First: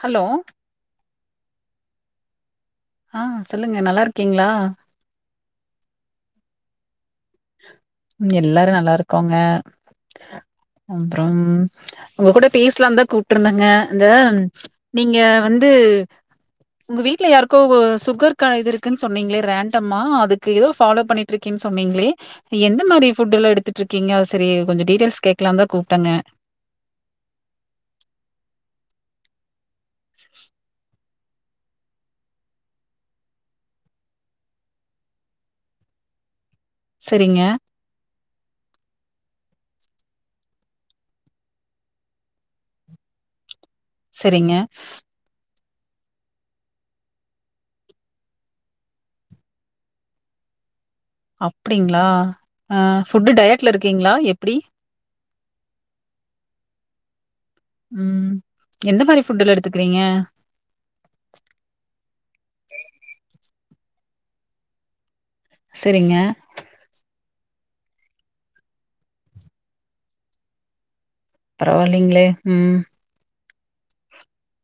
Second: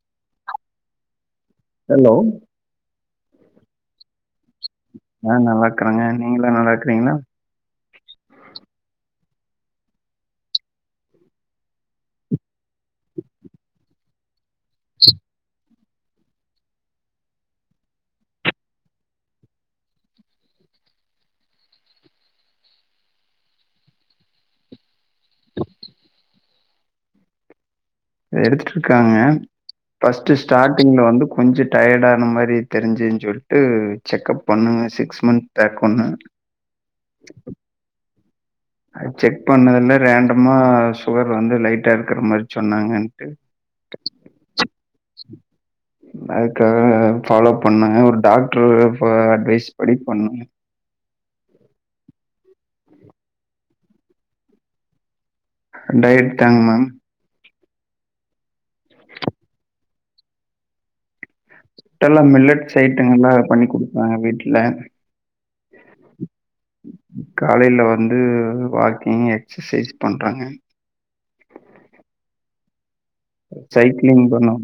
Hello hello ஆ சொல்லுங்க நல்லா இருக்கீங்ளா? ஆ நல்லாக்றாங்க நீங்கள்லா நல்லாக்றீங்ளா ம் எல்லாரு நல்லாருக் கோங்க அப்றம் உங்க கூட பேசுலாந்தா கூப்ட்ருந்தங்க இந்த நீங்க வந்து உங்க வீட்ல யாருக்கோ ஒ சுகர் க இது இருக்குன்னு சொன்னீங்களே ரேண்டமா அதுக்கு எதோ ஃபாலோ பண்ணிட்ருக்கேனு சொன்னீங்களே எந்த மாரி ஃபுட்டெல்லா எடுத்துட்ருக்கீங்ளா செரி கொஞ்ச டீட்டைல்ஸ் கேக்லாந்தா கூப்ட்டங்க எடுத்துட்டுருக்காங்க ஃபர்ஸ்ட்டு ஸ்டார்ட்டிங்ல வந்து கொஞ்ச டயர்டான மாரி தெரிஞ்சின்னு சொல்ட்டு செக்கப் பண்ணுங்க சிக்ஸ் மந்த் பேக் ஒன்னு செரிங்க அது செக் பண்ணதுல ரேண்டமா சுகர் வந்து லைட்டா இருக்கற மாரி சொன்னாங்கன்ட்டு செரிங்க அதுக்காக ஃபாலோ பண்ணுங்க ஒரு டாக்ட்ரு ப அட்வைஸ்ப் படி பண்ணுங்க அப்டிங்ளா ஆ ஃபுட்டு டயட்ல இருக்கீங்ளா எப்டி டயட் தாங்க மேம் உம் எந்த மாரி ஃபுட்டெல்லா எடுத்துக் வீங்க [unintelligible] மில்லட்ஸ் ஐட்டங்களா பண்ணி குடுப்பாங்க வீட்ல செரிங்க காலைல வந்து வாக்கிங் எக்சசைஸ் பண்றங்க பரவாயில்லிங்ளே ம் சைக்ளிங் பண்ணு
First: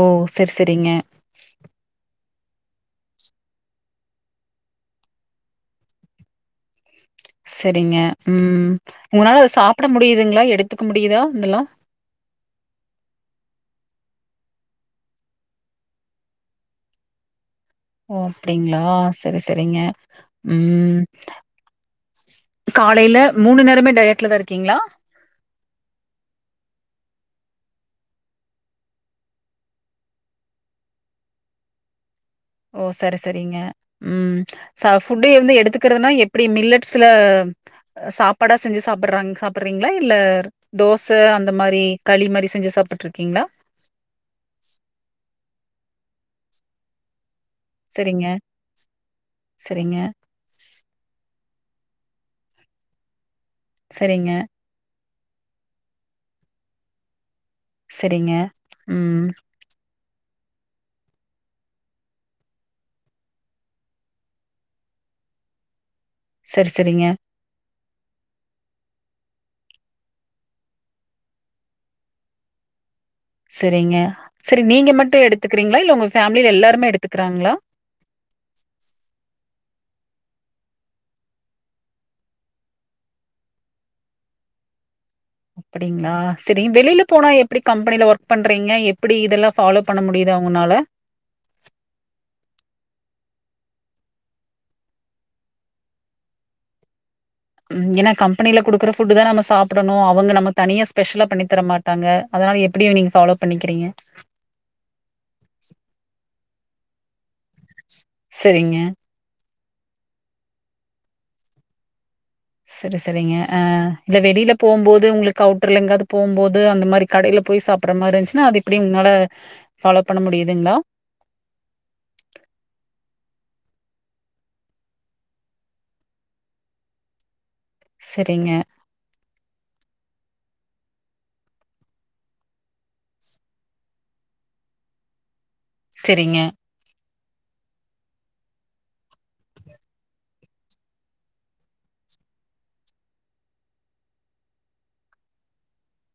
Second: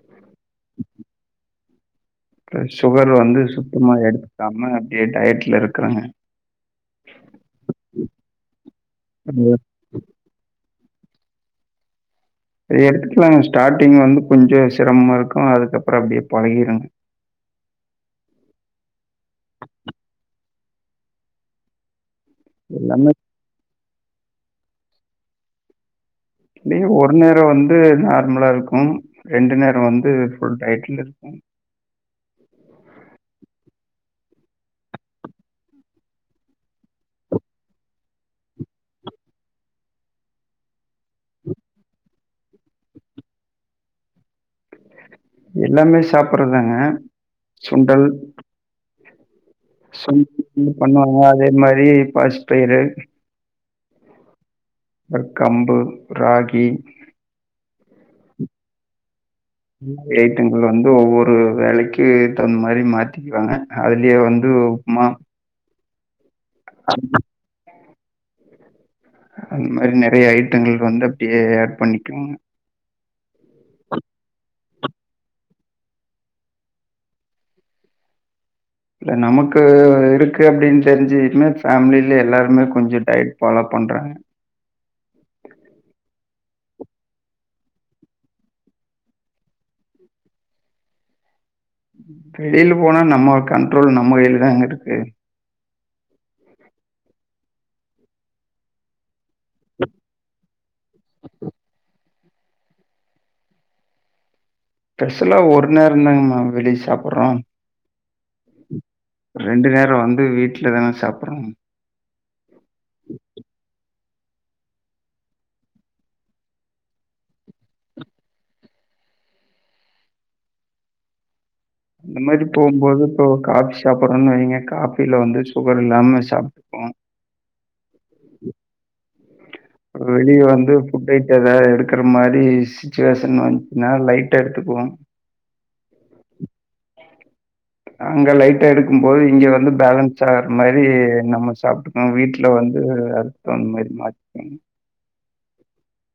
ஓ செரி செரிங்க இப்ப சஷுகர் வந்து சுத்தமா எடுத்துக்காம அப்டியே டயட்ல இருக்கறங்க செரிங்க ம் உங்னால அத அது சாப்ட முடியுதுங்ளா எடுத் த்துக்க முடியுதா இதுல்லா எடுத்துக்குலாங்க ஸ்டார்ட்டிங் வந்து கொஞ்ச சிரமமாருக்கு அதுக்கப்ற அப்டியே பழகிருங்க ஓ அப்டிங்ளா சரி சரிங்க ம் எல்லாமே காலைல மூணு நேரமே டயட்லதா இருக்கிங்ளா இல்லயே ஒரு நேரொ வந்து நார்மலாருக்கு ரெண்டு நேரொ வந்து ஃபுல் டயட்லருக்கு ஓ சரி சரிங்க ம் ச ஃபுட்டு வந்து எடுத்துக்றதுனா எப்டி மில்லட்ஸ்ல சாப்பாடா செஞ்சு சாப்புடுறாங் சாப்புடுறீங்ளா இல்ல தோச அந்த மாரி களி மாரி செஞ்சு சாப்டிட்ருக்கீங்ளா எல்லாமே சாப்பட்றதாங்க சுண்டல் சரிங்க, சரிங்க, [unintelligible] பண்ணுவாங்க அதே மாரி தே பாசிப்பயிறு செரிங்க [unintelligible] கம்பு ராகி செரிங்க ம் ஏட்டங்கள் வந்து ஒவ்வொரு வேலைக்கு எத்த மாரி மாத்திக்குவாங்க அதுலே வந்து உப்மா சரி சரிங்க அந்த மாரி நறைய ஐட்டங்கள் வந்து அப்டியே ஆட் பண்ணிக்குங்க சரிங்க சரி நீங்க மட்டு எடுத்துக்றீங்ளா இல்ல உங்க ஃபேமிலில எல்லாருமே எடுத்துக்குறாங்ளா இல்ல நமக்கு இருக்கு அப்படின் தெரிஞ்யிமே ஃபேமில எல்லாருமே கொஞ்ச டயட் ஃபாலோ பண்றாங்க அப்டிங்ளா சரி வெளில போனா எப்டி கம்பெனில ஒர்க் பண்றீங்க எப்டி இதெல்லா ஃபாலோ பண்ண முடியுது அவங்கனால வெளில போனா நம்ம கண்ட்ரோல் நம்ம கைல தாங்கருக்கு ம் ஏனா கம்பனில குடுக்குற ஃபுட்டு தா நம்ம சாப்டணு அவங்க நம்ம தனியாக ஸ்பெஷலாக பண்ணித்தர மாட்டாங்க அதனால எப்டியு நீங்க ஃபாலோ பண்ணிக்கிறீங்க பெஷலா ஒரு நேரந்தாங் மேம் வெளிய சாப்புறோ சரிங்க ரெண்டு நேரோ வந்து வீட்டுலதான சாப்புறோ செரி செரிங்க ஆ இந்த வெளில போம்போது உங்களுக்கு அவுட்டர்ல எங்காவது போம்போது அந்த மாதிரி கடையில போய் சாப்பிற மாதிரி இருந்துச்சுன்னா அது இப்டி உங்களனால ஃபாலோ பண்ண முடியுதுங்ளா அந்த மாரி போம்போது இப்போ காபி சாப்பிடுறோம்ன்னு வைங்க காபில வந்து சுகர் இல்லாம சாப்பிட்ப்போ செரிங்க வெளியே வந்து புஃட் டைட்டு ஏதது எடுக்கிற மாரி சிச்சுவேஷன் வந்துச்சுன்னா லைட்டா எடுத்துக்குவோ செரிங்க அங்க லைட்டா எடுக்கும் போது இங்க வந்து பேலன்ஸ் ஆகுற மாரி நம்ம சாப்ட்டுக்கோ வீட்டுல வந்து அறுத்தந்த மாரி மாத்திக்கோங்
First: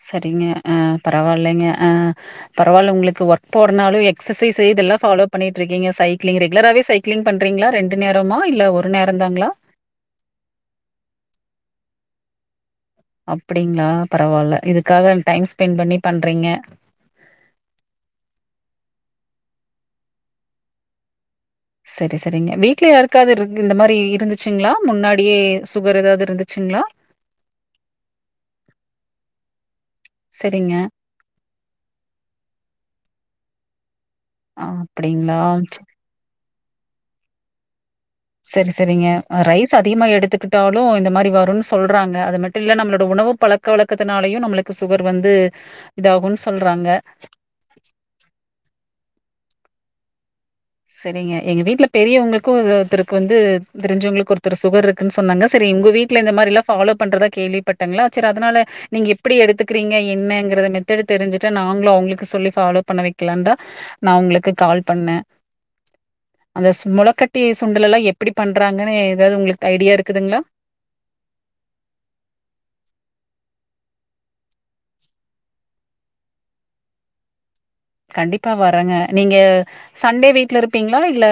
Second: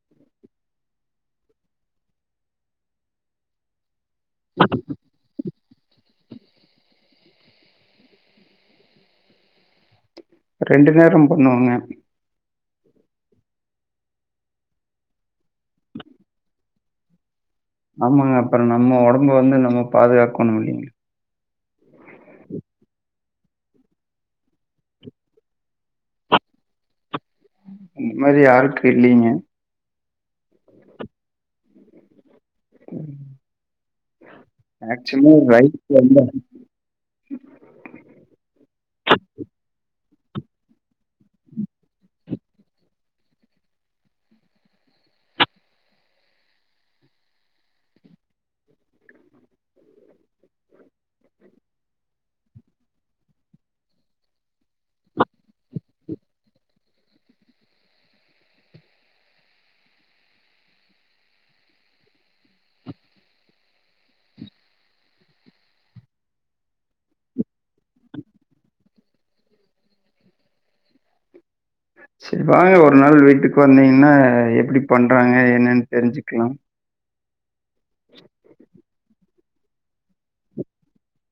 செரிங்க ஆ பரவால்லங்க ஆ பரவால்ல உங்களுக்கு ஒர்க் போறனாலு எக்சைஸ் இதெல்லாம் ஃபாலோ பண்ணட்டு இருக்கீங்க சை ங்க ரெகுலராவே சைக்ளிங் பண்றீங்களா ரெண்டு நேரமா இல்ல ஒரு நேரம் தாங்களா ரெண்டு நேரம் பண்ணுவேங்க அப்டிங்களா பரவால்ல இதுக்காக டைம் ஸ்பெண்ட் பண்ணி பண்றீங்க ஆமாங்க அப்பறம் நம்ம ஒடம்பு வந்து நம்ம பாதுகாக்கணு இல்லைங்க செரி செரிங்க வீடல யாக்காவது இந்த மாதிரி இருந்துச்சுங்களா முன்னாடியே சுகர் ஏதாவது இருந்துச்சுங்களா அந்த மாரி யாருக்கு இல்லலைங்க செரிங்க அ அட்சுலி அப்படிங்களா? ரைட வந்த ம் செரி செரிங்க ரைஸ் அதிகமா எடுத்துக்கிட்டாலு இந்த மாதிரி வருன்னு சொல்றாங்க அது மட்டும் இல்ல நம்மளோட உணவு பழக்க வழக்கத்துனாலயு நம்மளுக்கு சுகர் வந்து இதாகுன்னு சொல்றாங்க செரிங்க எங்க வீட்டுல பெரியவங்களுக்கு ஒருத்தருக்கு வந்து தெரிஞ்சவங்களுக்கு ஒருத்தர் சுகர் இருக்குன்னு சொன்னாங்க செரி உங்க வீட்டுல இந்த மாதிரி எல்லாம் ஃபாலோ பண்றதா கேள்விப்பட்டங்களா செரி அதனால நீங்க எப்டி எடுத்துக்கறீங்க என்னங்கறத மெத்தடு தெரிஞ்சுட்டா நாங்களும் அவங்களுக்கு சொல்லி ஃபாலோ பண்ண வைக்கலாம்னு தான் நான் உங்களுக்கு கால் பண்ணே அந்த முளக்கட்டி சுண்டல எல்லாம் எப்படி பண்றாங்கன்னு ஏதாவது உங்களுக்கு ஐடியா இருக்குதுங்களா செரி வாங்க ஒரு நாள் வீட்டுக்கு வந்தீங்கன்னா எப்டி பண்றாங்க என்னன்னு தெரிஞ்சுக்கலாம் கண்டிப்பா வரேங்க நீங்க சண்டே வீட்ல இருப்பீங்ளா இல்ல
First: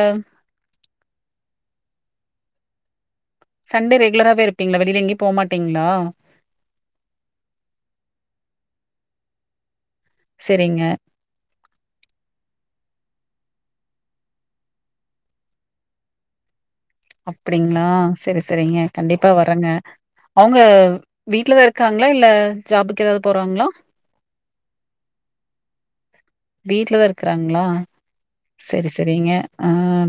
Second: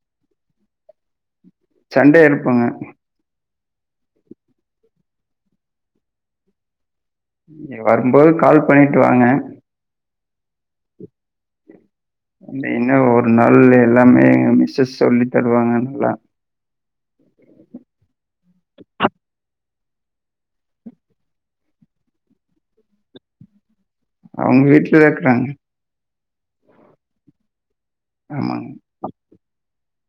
சண்டை எருப்பேங்க சண்டே ரெகுலராவே இருப்பீங்களா வெளியில எங்கயுமே போமாட்டீங்ளா வரும்போது கால் பண்ணிட்டு வாங்க செரிங்க இன்னு ஒரு நாள் எல்லாமே எங்க மிசஸ் சொல்லி தருவாங்க நல்லா அப்டிங்களா செரி செரிங்க கண்டிப்பாக வரேங்க அவங்க வீட்லதான் இருக்காங்களா இல்ல ஜாபுக்கு ஏதாவது போறாங்ளா அவங்க வீட்டுல தா இருக்குறாங்க வீட்டுலத இருக்கறாங்ளா ஆமாங்க. செரி செரிங்க ஆ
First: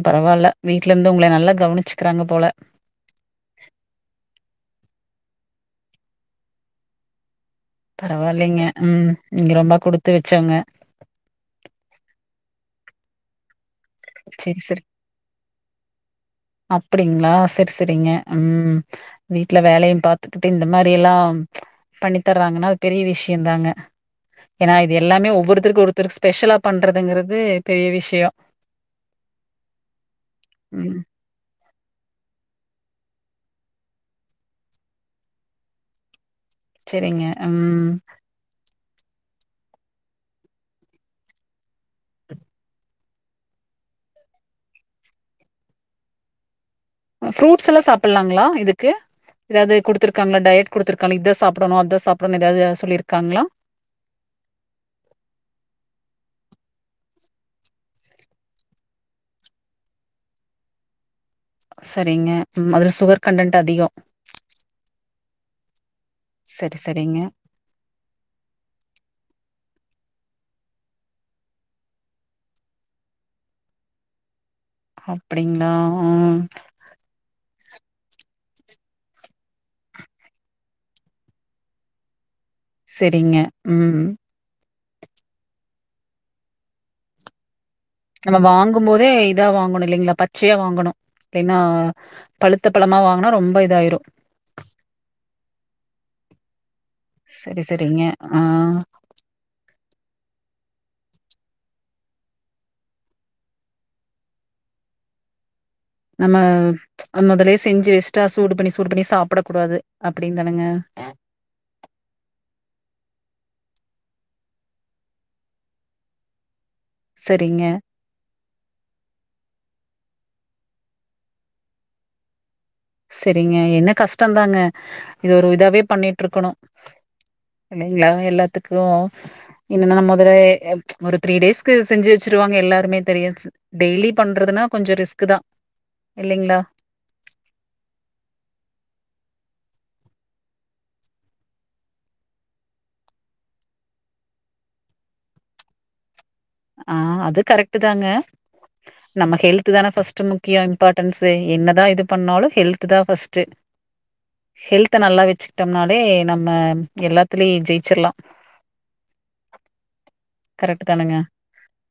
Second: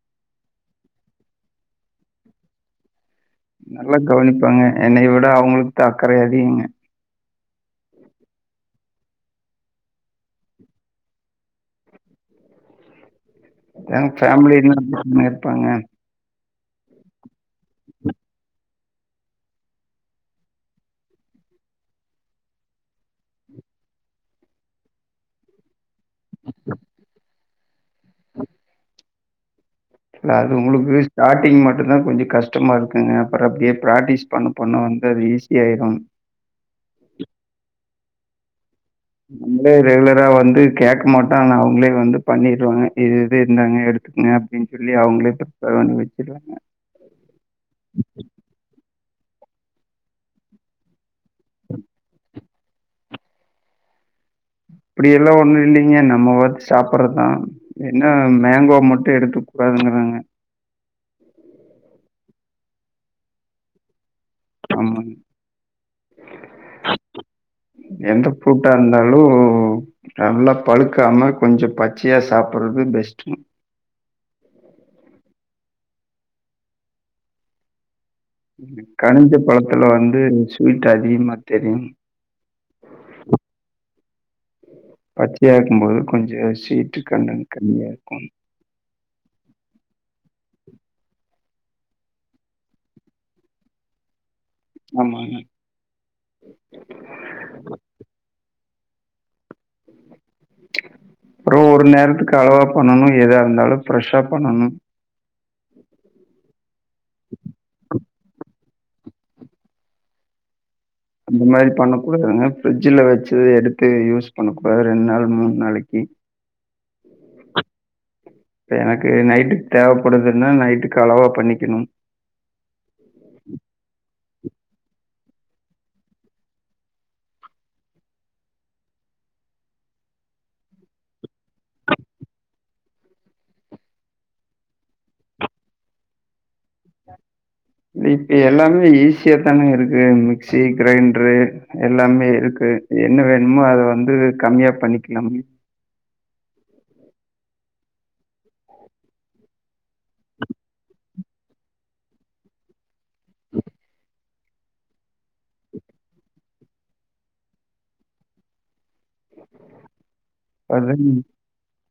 பரவால்ல வீட்ல இருந்து உங்களை நல்லா கவனிச்சுக்கிறாங்க போல நல்லா கவனிப்பாங்க என்னைய விட அவங்களுக்கு த அக்கறை அதிகங்க பரவாயில்லைங்க ம் நீங்க ரொம்ப குடுத்து வச்சோங்க ஏ ஃபேமிலி எல்லண்ண இருப்பேங்க அப்டிங்ளா செர் பேசரிங்க ம் வீட்டுல வேலையும் பாத்துக்கிட்டு இந்த மாதிரி எல்லாம் பண்ணி தர்றாங்கன்னா அது பெரிய விஷயம் தாங்க ஏன்னா இது எல்லாமே ஒவ்வொருத்தருக்கும் ஒருத்த ஒத்தருக்கு ஸ்பெஷலா பண்றதுங்கிறது பெரிய விஷயம் இல்ல அது ம். உங்களுக்கு ஸ்டாட் ங் மட்டும் தான் கொஞ்சம் கஷ்டமா இருக்குங்க அப்புறம் அப்படியே பிராக்டிஸ் பண்ண பண்ண வந்து அது ஈஸி ஆயிரும் சரிங்க ம் நம்மளே ரெகுலரா வந்து கேட்க மாட்டோம் ஆனா அவங்களே வந்து பண்ணிருவாங்க இது இது இந்தாங்க எடுத்துக்கங்க அப்படின்னு சொல்லி அவங்களே பிரிப்பேர் பண்ணி வச்சிருவாங்க ஃப்ரூட்ஸ் எல்லாம் சாப்டலாங்களா இதுக்கு ஏதாவது குடுத்துருக்காங்களா டயட் குடுத்துருக்காங்களா இத சாப்பிடணும் அத சாப்பிடும் ஏதாவது சொல்லியிருக்காங்களா அப்படிய எல்லாம் ஒண்ணும் இல்லைங்க நம்ம பார்த்து சாப்பிடறதுதான் என்ன மேங்கோ மட்டும் எடுத்து கூடாதுங்கறாங்க சரிங்க அதுல சுகர் கண்டன்ட் அதிகம் ஆமாங் சரி, சரிங்க. எந்த ப்ரூட்டா இருந்தாலும் நல்லா பழுக்காம கொஞ்சம் பச்சையா சாப்படுறது பெஸ்ட் அப்படிங்களா ம் கனிஞ்ச பழத்துல வந்து ஸ்வீட் அதிகமா தெரியும் சரிங்க ம் பச்சயா இருக்கும்போது கொஞ்சம் ஸ்வீட்டு கண்டேன்ட் நம்ம வாங்கும் போதே இதா வாங்கணும் இல்லைங்களா பச்சையா வாங்கணும் இல்லைனா பழுத்த பழமா வாங்கனா ரொம்ப இதாயிரும் ஆமாங்க. சரி சரிங்க ஆ அப்புறம் ஒரு நேரத்துக்கு அளவா பண்ணணும் ஏதா இருந்தாலும் ஃப்ரெஷா பண்ணணும் நம முதலயே செஞ்சி வெச்சு ஸ்ட்டா சூடு பண்ணி சூடு பண்ணி சாப்டக்கூடாது அப்டினு தானுங்க அந்த மாரி பண்ணக்கூடாதுங்க ஃபரிட்ஜ்ல வெச்சது எடுத்து யூஸ் பண்ண கூடாது ரெண்டு நாள் மூணு நாளைக்கு செரிங்க இப்ப எனக்கு நைட்டுக்கு தேவைப்படுதுன்னா நைட்டுக்கு அளவா பண்ணிக்கணும் செரிங்க என்ன கஷ் டந்தாங்க இது ஒரு இதாவே பண்ணிட்டு இருக்கணு இல்லைங்களா எல்லாத்துக்கோ என்னனா முதல ஒரு த்ரீ டேஸ்கு செஞ்சு வச்சிருவாங்க எல்லாருமே தெரிஸ் டெய்லி பண்றதுன்னா கொஞ்சோ ரிஸ்க் தா இல்லைங்களா இப்ப எல்லாமே ஈஸியா தானங்க இருக்கு மிக்சி கிரைண்டரு எல்லாமே இருக்கு என்ன வேணுமோ அத வந்து கம்மியா பண்ணிக்கலாமே ஆ அது கரெக்டுதாங்க நம்ம ஹெல்த் தானே ஃபர்ஸ்ட் முக்கியோ இம்பார்ட்டன்ஸ்சு என்னதா இது பண்ணாலு ஹெல்த் தா ஃபர்ஸ்ட்டு ஹெல்த நல்லா வச்சுக்கிட்டோம்னாலே நம்ம எல்லாத்துலயு ஜெயிச்சிடலா அத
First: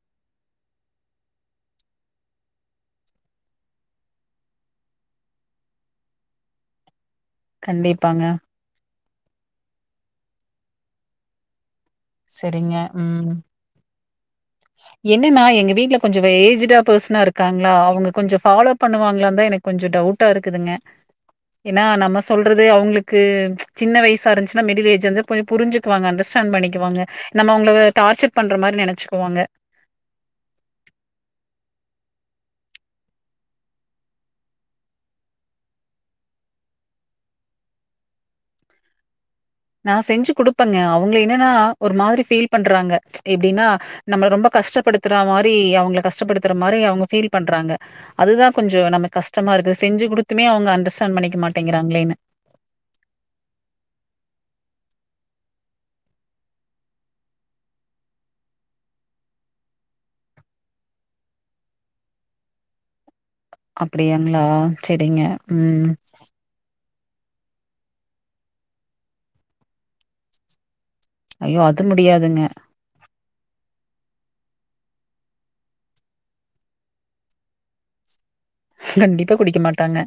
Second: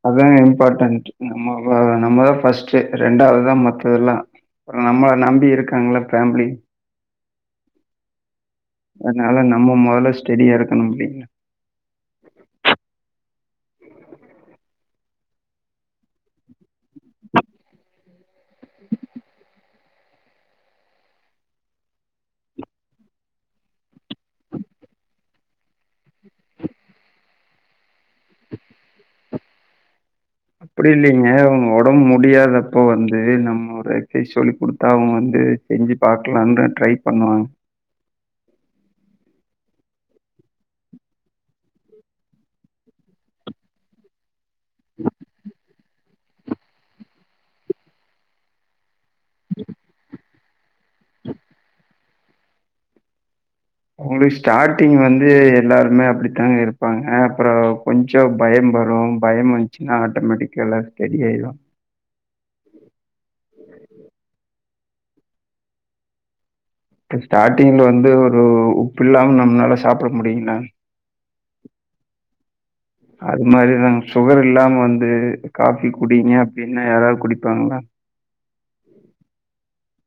அதாங்க இம்பார்டன்ட் நம்ம வா நம்மதா ஃபர்ஸ்ட்டு ரெண்டாவதுதா மத்ததெல்லா அப்புற நம்மள நம்பி இருக்காங்கள ஃபேமிலி கண்டிப்பாங்க அதனால நம்ம முதல்ல ஸ்டேடியா இருக்கணும் இல்லிங்கலா செரிங்க ம் என்னென்னா எங்க வீட்ல கொஞ்சோ இவ ஏஜ்டா பெஸ்னா இருக்காங்களா அவுங்க கொஞ்சோ ஃபாலோ பண்ணுவாங்களான்தா எனக் கொஞ்சோ டவுட்டா இருக்குதுங்க என்னா நம்ம சொல்றது அவுங்குளுக்கு சின்ன வயசா இருஞ்ச்சுனா மிடில் ஏஜா இந்தா போய் புரிஞ்சுக்குவாங்க அண்டஸ்டாண் பண்ணிக்குவாங்க நம்ம அவுங்ள டார்ச்சர் பண்ற மாரி நெனச்சு போவாங்க அப்பிடி இல்லீங்க அவுங்க ஒடம் முடியாதப்ப வந்து நம்ம ஒரு எக்சைஸ் சொல்லி குடுத்தா அவுங்க வந்து செஞ்சு பாக்லான்தா ட்ரை பண்ணுவா நா செஞ்சு குடுப்பங்க அவுங்ள என்னென்னா ஒரு மாதிரி ஃபீல் பண்றாங்க எப்டின்னா நம்மள ரொம்ப கஷ்டப்படுத்துறா மாரி அவுங்க கஷ்டப்படுத்துற மாரி அவுங்க ஃபீல் பண்றாங்க அதுதா கொஞ்சோ நம்ம கஷ்டமா இருக்குது செஞ்சு குடுத் த்துமே அவுங்க அண்டஸ்டாண்ட் பண்ணிக்க மாட்டேங்கிறாங்ளேனு உங்குளு ஸ்டாட்டிங் வந்து எல்லாருமே அப்பிடித்தாங்க இருப்பாங்க அப்றோ கொஞ்சோ பயம் வரு பயம் வஞ்சுன்னா ஆட்டோமேட்டிக்கா எல்லாது ஸ்டெடி ஆயிரு அப்பிடியாங்ளா செரிங்க ம் ப்ப ஸ்டாட்டிங்ல வந்து ஒரு உப்பு இல்லாம் நம்னால சாப்ட முடியுங்ளாங் ஐயோ அது முடியாதுங்க அது மாரிதாங் சுகர் இல்லாம வந்து காஃபி குடிங்க அப்டின்னா யாராவ் குடிப்பாங்ளா கண்டிப்பா குடிக்க மாட்டாங்க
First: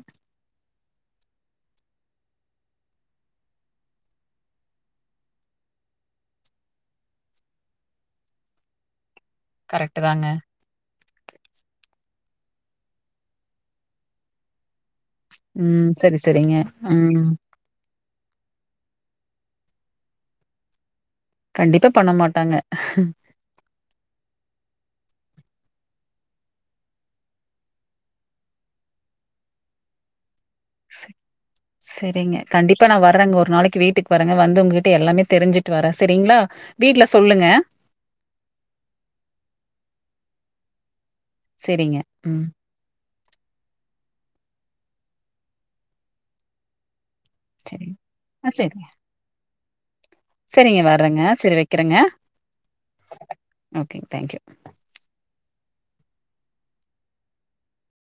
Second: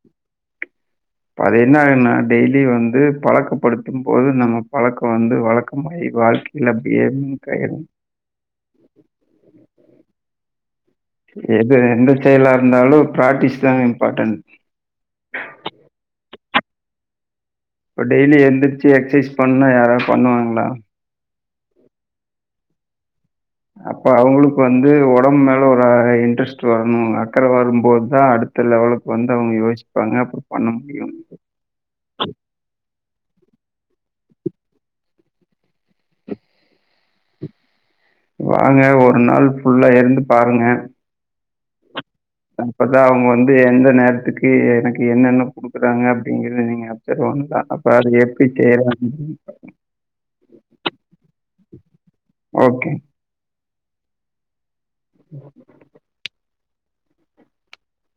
ப்ப அது என்னாகுன்னா டெய்லி வந்து பழக்கப்படுத்தும் போது நம்ம பழக்கொ வந்து வழக்கமாயி வாழ்க்கைல அப்டியே லிங்க் ஆயிரு கரக்ட்டு தாங்க எது எந்த செய்லா இருந்தாலு பிராட்டிஸ் தாங்க இம்பாட்டன் ம் செரி செரிங்க ம் இப்ப டெய்லி எந்துர்ச்சி எக்சைஸ் பண்ணா யாராவ் பண்ணுவாங்ளா கண்டிப்பா பண்ண மாட்டாங்க அப்ப அவுங்குளுக்கு வந்து ஒடம் மேல ஒரு அ இன்ட்ரெஸ்ட் வரணுங் அக்கற வரும் போத்தா அடுத்த லெவலுக்கு வந்து அவுங்க யோசிப்பாங்க அப்ற செ செரிங்க கண்டிப்பா நா வர்றங்க ஒரு நாளை வீட்டுக் வரங்க வந்து உங்க கிட்ட எல்லாமே தெரிஞ்சி ட்டு வரே செரிங்ளா வீட்ல ஸ் சொல்லுங்க வாங்க ஒரு நாள் ஃபுல்லா இருந்து பாருங்க செரிங்க ம் அ இப்பதா அவுங் வ ந்து எந்த நேரத்துக்கு எ எனக்கு என்னென்ன குடுக்குறாங்க அப்டிங்கிறது நீங்க செரி ஒன்தா அப்ப செரிங்க அது எப்டி தேற [unintelligible] சரிங்க வரங்க செரி வெக்கிறங்க ஓகே. ஓகேங் தேங்க் யூ உம் [inaudible]